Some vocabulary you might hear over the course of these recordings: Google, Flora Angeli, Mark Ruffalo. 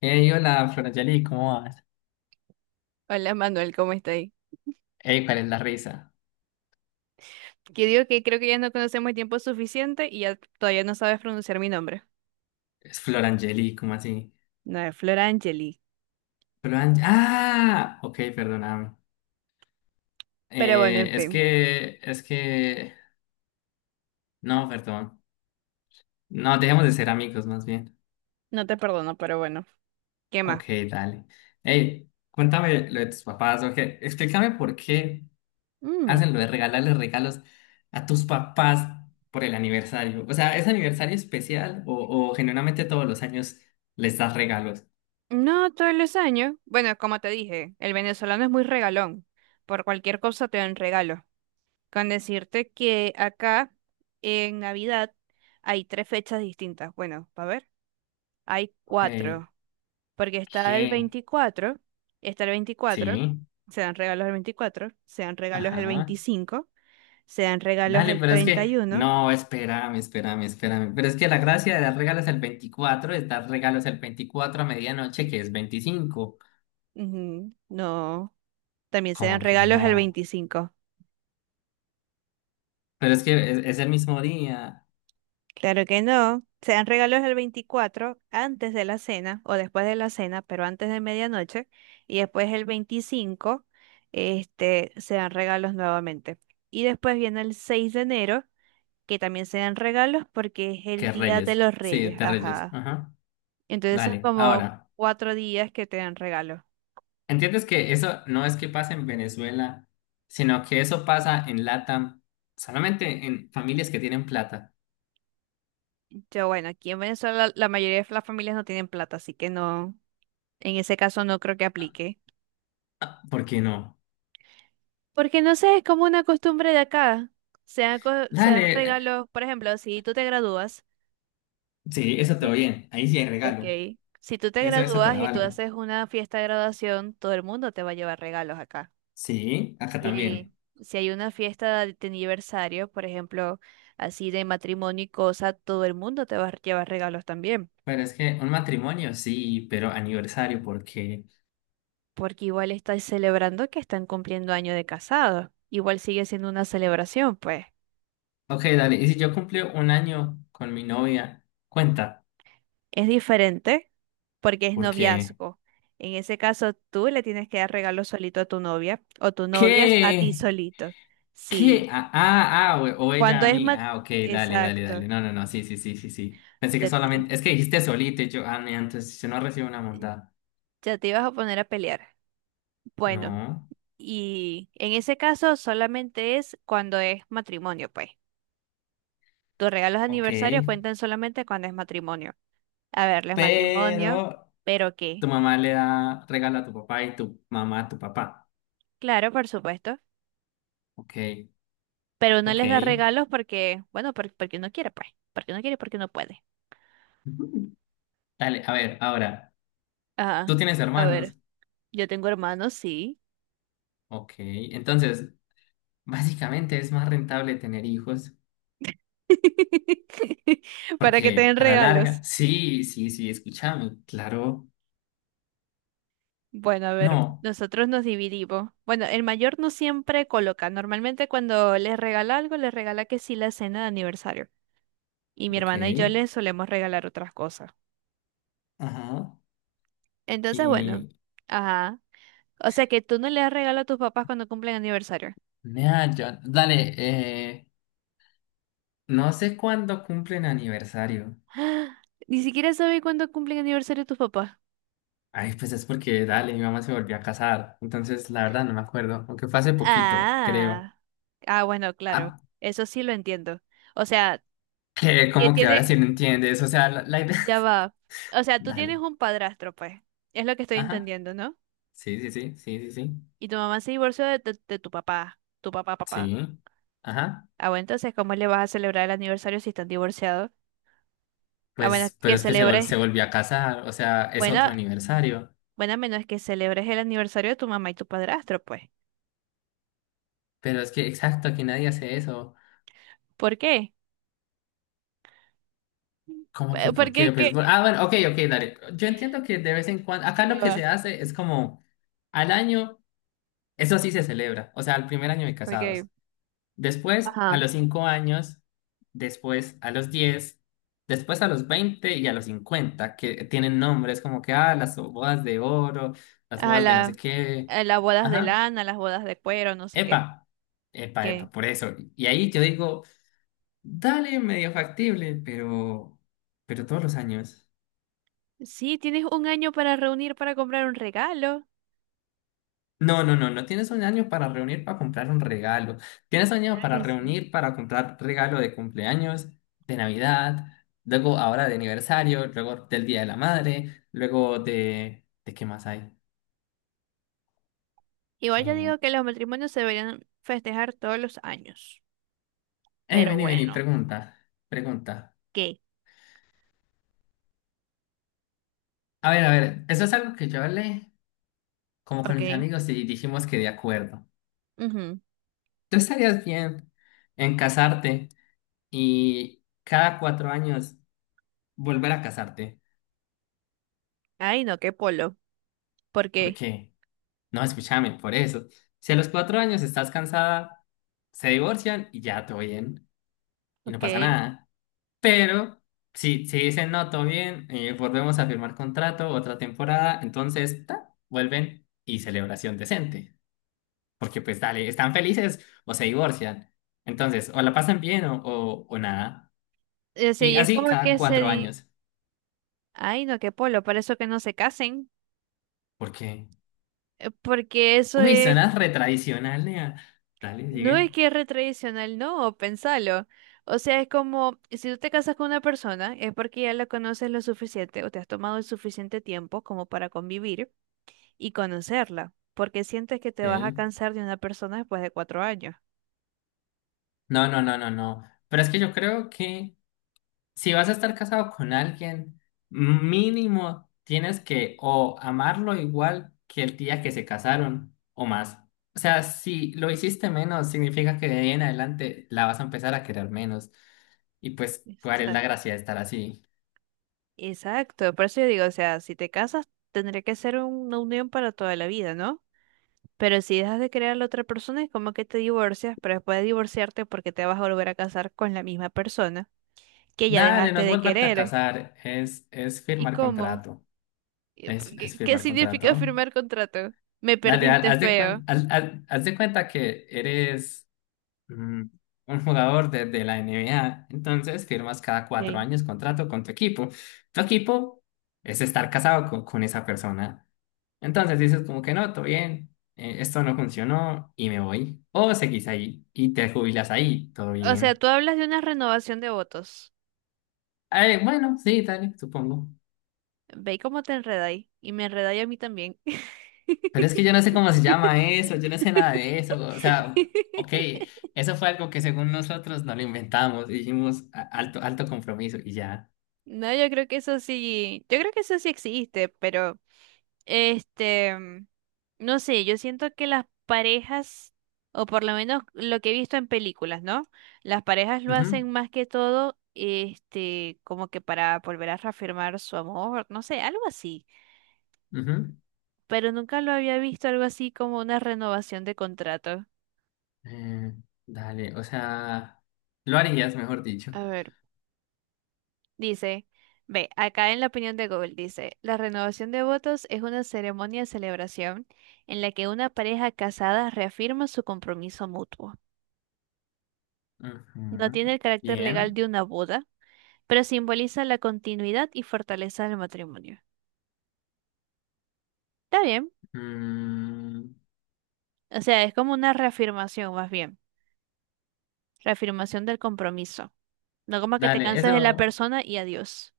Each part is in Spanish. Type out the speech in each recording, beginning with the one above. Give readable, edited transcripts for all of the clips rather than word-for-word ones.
Hey, hola, Florangeli, ¿cómo vas? Hola Manuel, ¿cómo estáis? Hey, ¿cuál es la risa? Que digo que creo que ya no conocemos el tiempo suficiente y ya todavía no sabes pronunciar mi nombre. Es Florangeli, ¿cómo así? No es Flora Angeli. ¡Ah! Ok, perdóname. Pero bueno, en es fin, que, es que... No, perdón. No, dejemos de ser amigos, más bien. no te perdono, pero bueno. ¿Qué más? Ok, dale. Hey, cuéntame lo de tus papás, ok. Explícame por qué Mm, hacen lo de regalarles regalos a tus papás por el aniversario. O sea, ¿es aniversario especial o genuinamente todos los años les das regalos? no todos los años. Bueno, como te dije, el venezolano es muy regalón. Por cualquier cosa te dan regalo. Con decirte que acá en Navidad hay tres fechas distintas. Bueno, a ver, hay Ok, cuatro. Porque ¿qué? Está el veinticuatro, Sí. se dan regalos el 24, se dan regalos el Ajá. 25, se dan regalos Dale, el pero es que, 31. no, espérame, espérame, espérame. Pero es que la gracia de dar regalos el 24 es dar regalos el 24 a medianoche, que es 25. Ujú. No, también se dan Como que regalos el no. veinticinco. Pero es que es el mismo día Claro que no, se dan regalos el 24 antes de la cena o después de la cena, pero antes de medianoche. Y después el 25, se dan regalos nuevamente. Y después viene el 6 de enero, que también se dan regalos porque es el que Día de Reyes. los Sí, Reyes. de Reyes. Ajá. Ajá. Entonces son Dale, como ahora, cuatro días que te dan regalo. ¿entiendes que eso no es que pasa en Venezuela, sino que eso pasa en LATAM, solamente en familias que tienen plata? Yo, bueno, aquí en Venezuela la mayoría de las familias no tienen plata, así que no, en ese caso no creo que aplique. Ah, ¿por qué no? Porque no sé, es como una costumbre de acá. Se dan, se dan Dale, regalos, por ejemplo, si tú te gradúas, sí, eso te si, va bien. Ahí sí hay regalo. ok, si tú te Eso te gradúas la y tú valgo. haces una fiesta de graduación, todo el mundo te va a llevar regalos acá. Sí, acá Si hay, también. si hay una fiesta de aniversario, por ejemplo, así de matrimonio y cosa, todo el mundo te va a llevar regalos también. Pero es que un matrimonio sí, pero aniversario, porque. Porque igual están celebrando que están cumpliendo año de casados. Igual sigue siendo una celebración, pues. Ok, dale, y si yo cumplí un año con mi novia, cuenta, Es diferente porque es porque. noviazgo. En ese caso, tú le tienes que dar regalo solito a tu novia o tu novia a ti ¿Qué? solito. ¿Qué? Sí. Ah, ah, ah, o Cuando ella a es mí. ma... Ah, ok, dale, dale, Exacto. dale. No, no, no, sí, sí, sí, sí, sí. Pensé que Ya te, solamente. Es que dijiste solito y yo, ah, mira, entonces yo no recibo una montada. ya te ibas a poner a pelear. Bueno, No, y en ese caso solamente es cuando es matrimonio, pues. Tus regalos de ok. aniversario cuentan solamente cuando es matrimonio. A verles Pero matrimonio, pero tu qué. mamá le da regalo a tu papá y tu mamá a tu papá. Claro, por supuesto. Ok, Pero no les da ok. regalos porque, bueno, porque no quiere, pues. Porque no quiere, porque no puede. Dale, a ver, ahora, Ajá. tú tienes A hermanos, ver, yo tengo hermanos, sí. ok, entonces, básicamente es más rentable tener hijos, Para que te porque den a la regalos. larga, sí, sí, sí, escúchame, claro, Bueno, a ver, no, nosotros nos dividimos. Bueno, el mayor no siempre coloca. Normalmente cuando les regala algo, les regala que sí la cena de aniversario. Y mi ok, hermana y yo les solemos regalar otras cosas. ajá, Entonces, bueno, y, ajá. O sea que tú no le das regalo a tus papás cuando cumplen aniversario. nada, dale, no sé cuándo cumplen aniversario, Ni siquiera sabes cuándo cumplen aniversario tus papás. ay, pues es porque, dale, mi mamá se volvió a casar, entonces, la verdad, no me acuerdo, aunque fue hace poquito, creo, Ah, ah, bueno, claro, ah, eso sí lo entiendo. O sea, que que como que ahora tiene, sí no entiendes, o sea, la idea, ya va. O sea, tú tienes dale, un padrastro, pues. Es lo que estoy ajá. entendiendo, ¿no? Sí, sí, sí, sí, sí, sí. Y tu mamá se divorció de tu papá, papá. Sí. Ajá. Ah, bueno, entonces, ¿cómo le vas a celebrar el aniversario si están divorciados? A menos Pues, pero que es que celebres, se volvió a casar, o sea, es bueno, otro aniversario. bueno, a menos que celebres el aniversario de tu mamá y tu padrastro, pues. Pero es que, exacto, aquí nadie hace eso. ¿Por qué? ¿Cómo que Pe- por Porque qué? es Pues, que ah, bueno, ok, ok, dale. Yo entiendo que de vez en cuando, acá lo ya que va. se hace es como al año, eso sí se celebra, o sea, al primer año de Ok. casados. Después, a Ajá. los 5 años, después a los 10, después a los 20 y a los 50, que tienen nombres como que, las bodas de oro, las A bodas de no sé la, qué. a las bodas de Ajá, lana, las bodas de cuero, no sé epa, qué. epa, epa, ¿Qué? por eso. Y ahí yo digo, dale, medio factible, pero todos los años. Sí, tienes un año para reunir para comprar un regalo. No, no, no, no tienes un año para reunir para comprar un regalo. Tienes un año Claro para que sí. reunir para comprar regalo de cumpleaños, de Navidad, luego ahora de aniversario, luego del Día de la Madre, luego de... ¿De qué más hay? Igual yo Eh, digo que los matrimonios se deberían festejar todos los años. Pero vení, vení, bueno, pregunta, pregunta. ¿qué? A ver, eso es algo que yo hablé como con mis Ok. amigos y dijimos que de acuerdo. Ujú. ¿Tú estarías bien en casarte y cada 4 años volver a casarte? Ay, no, qué polo. ¿Por ¿Por qué? qué? No, escúchame, por eso. Si a los 4 años estás cansada, se divorcian y ya todo bien. Y no Ok. pasa nada. Pero si, si dicen no, todo bien, volvemos a firmar contrato, otra temporada, entonces ta, vuelven y celebración decente. Porque pues dale, están felices o se divorcian. Entonces, o la pasan bien o nada. sí, Y y es así como cada que se cuatro di... años. Ay, no, qué polo. Por eso que no se casen. Porque, Porque eso uy, es. suena retradicional, nea. Dale, No sigue. es que es re tradicional, no, pensalo. O sea, es como si tú te casas con una persona, es porque ya la conoces lo suficiente o te has tomado el suficiente tiempo como para convivir y conocerla, porque sientes que te vas a Ok. cansar de una persona después de cuatro años. No, no, no, no, no. Pero es que yo creo que si vas a estar casado con alguien, mínimo tienes que o amarlo igual que el día que se casaron o más. O sea, si lo hiciste menos, significa que de ahí en adelante la vas a empezar a querer menos. Y pues, ¿cuál es la Exacto. gracia de estar así? Exacto, por eso yo digo, o sea, si te casas, tendría que ser una unión para toda la vida, ¿no? Pero si dejas de querer a la otra persona, es como que te divorcias, pero después de divorciarte, porque te vas a volver a casar con la misma persona que ya Dale, no dejaste es de volverte a querer. casar, es ¿Y firmar cómo? contrato. Es ¿Qué, qué firmar contrato. significa firmar contrato? Me Dale, perdiste feo. Haz de cuenta que eres mm, un jugador de la NBA. Entonces firmas cada cuatro Ok. años contrato con tu equipo. Tu equipo es estar casado con esa persona. Entonces dices como que no, todo bien, esto no funcionó y me voy. O seguís ahí y te jubilas ahí, todo O sea, bien. tú hablas de una renovación de votos. Bueno, sí, dale, supongo. Ve cómo te enredáis. Y me enredáis a mí también. Pero es que yo no sé cómo se llama eso, yo no sé nada de eso. O sea, ok, eso fue algo que según nosotros no lo inventamos, dijimos alto, alto compromiso y ya. No, yo creo que eso sí, yo creo que eso sí existe, pero... Este, no sé, yo siento que las parejas, o por lo menos lo que he visto en películas, ¿no? Las parejas lo Ujú, hacen más que todo, como que para volver a reafirmar su amor, no sé, algo así. ujú. Pero nunca lo había visto algo así como una renovación de contrato. Eh, Dale, o sea, lo harías, mejor dicho. A ver, dice, ve, acá en la opinión de Google dice, la renovación de votos es una ceremonia de celebración en la que una pareja casada reafirma su compromiso mutuo. No Ujú, tiene el carácter legal bien. de una boda, pero simboliza la continuidad y fortaleza del matrimonio. Está bien. Mm, O sea, es como una reafirmación, más bien. Reafirmación del compromiso. No como que te Dale, cansas de la eso. persona y adiós.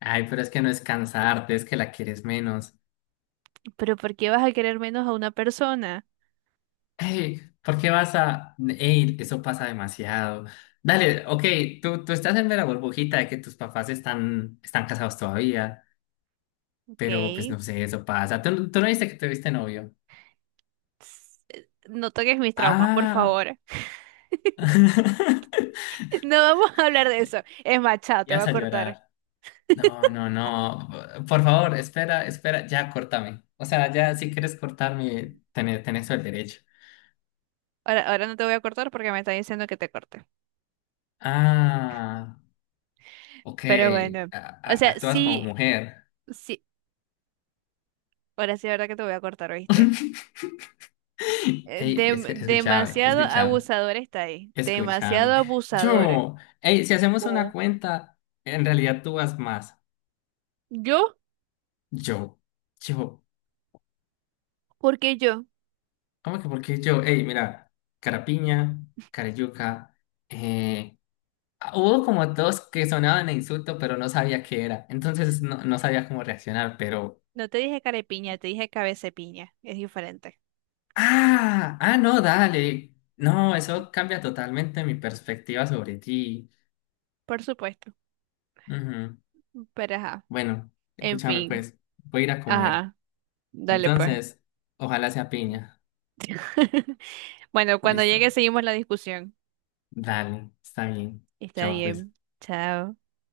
Ay, pero es que no es cansarte, es que la quieres menos. Pero ¿por qué vas a querer menos a una persona? Ey, ¿por qué vas a...? Ey, eso pasa demasiado. Dale, ok, tú estás en la burbujita de que tus papás están, están casados todavía, Ok. pero pues no sé, eso pasa. ¿Tú, tú no viste que tuviste novio? No toques mis traumas, por Ah, favor. No vamos a hablar de eso. Es más, chao, te voy ibas a a cortar. llorar. No, no, no. Por favor, espera, espera. Ya, córtame. O sea, ya si quieres cortarme, tenés, tenés todo el derecho. Ahora, ahora no te voy a cortar porque me está diciendo que te corte. Ah, ok. Pero bueno. A- O sea, Actúas como sí, mujer. sí. Ahora sí, la verdad que te voy a cortar, ¿oíste? Hey, escúchame, Demasiado escúchame, abusador está ahí. Demasiado escúchame. abusador. Yo, hey, si hacemos una Oh, cuenta, en realidad tú vas más. ¿yo? Yo, yo. ¿Por qué yo? ¿Cómo que por qué yo? Hey, mira, Carapiña, Carayuca, ah, hubo como dos que sonaban a insulto, pero no sabía qué era. Entonces no, no sabía cómo reaccionar, pero... No te dije carepiña, te dije cabecepiña. Es diferente. Ah, ah, no, dale. No, eso cambia totalmente mi perspectiva sobre ti. Por supuesto. Ujú. Pero ajá. Bueno, En escúchame fin. pues, voy a ir a comer. Ajá. Dale pues. Entonces, ojalá sea piña. Bueno, cuando llegue Listo. seguimos la discusión. Dale, está bien. Está Chao pues. bien. Chao.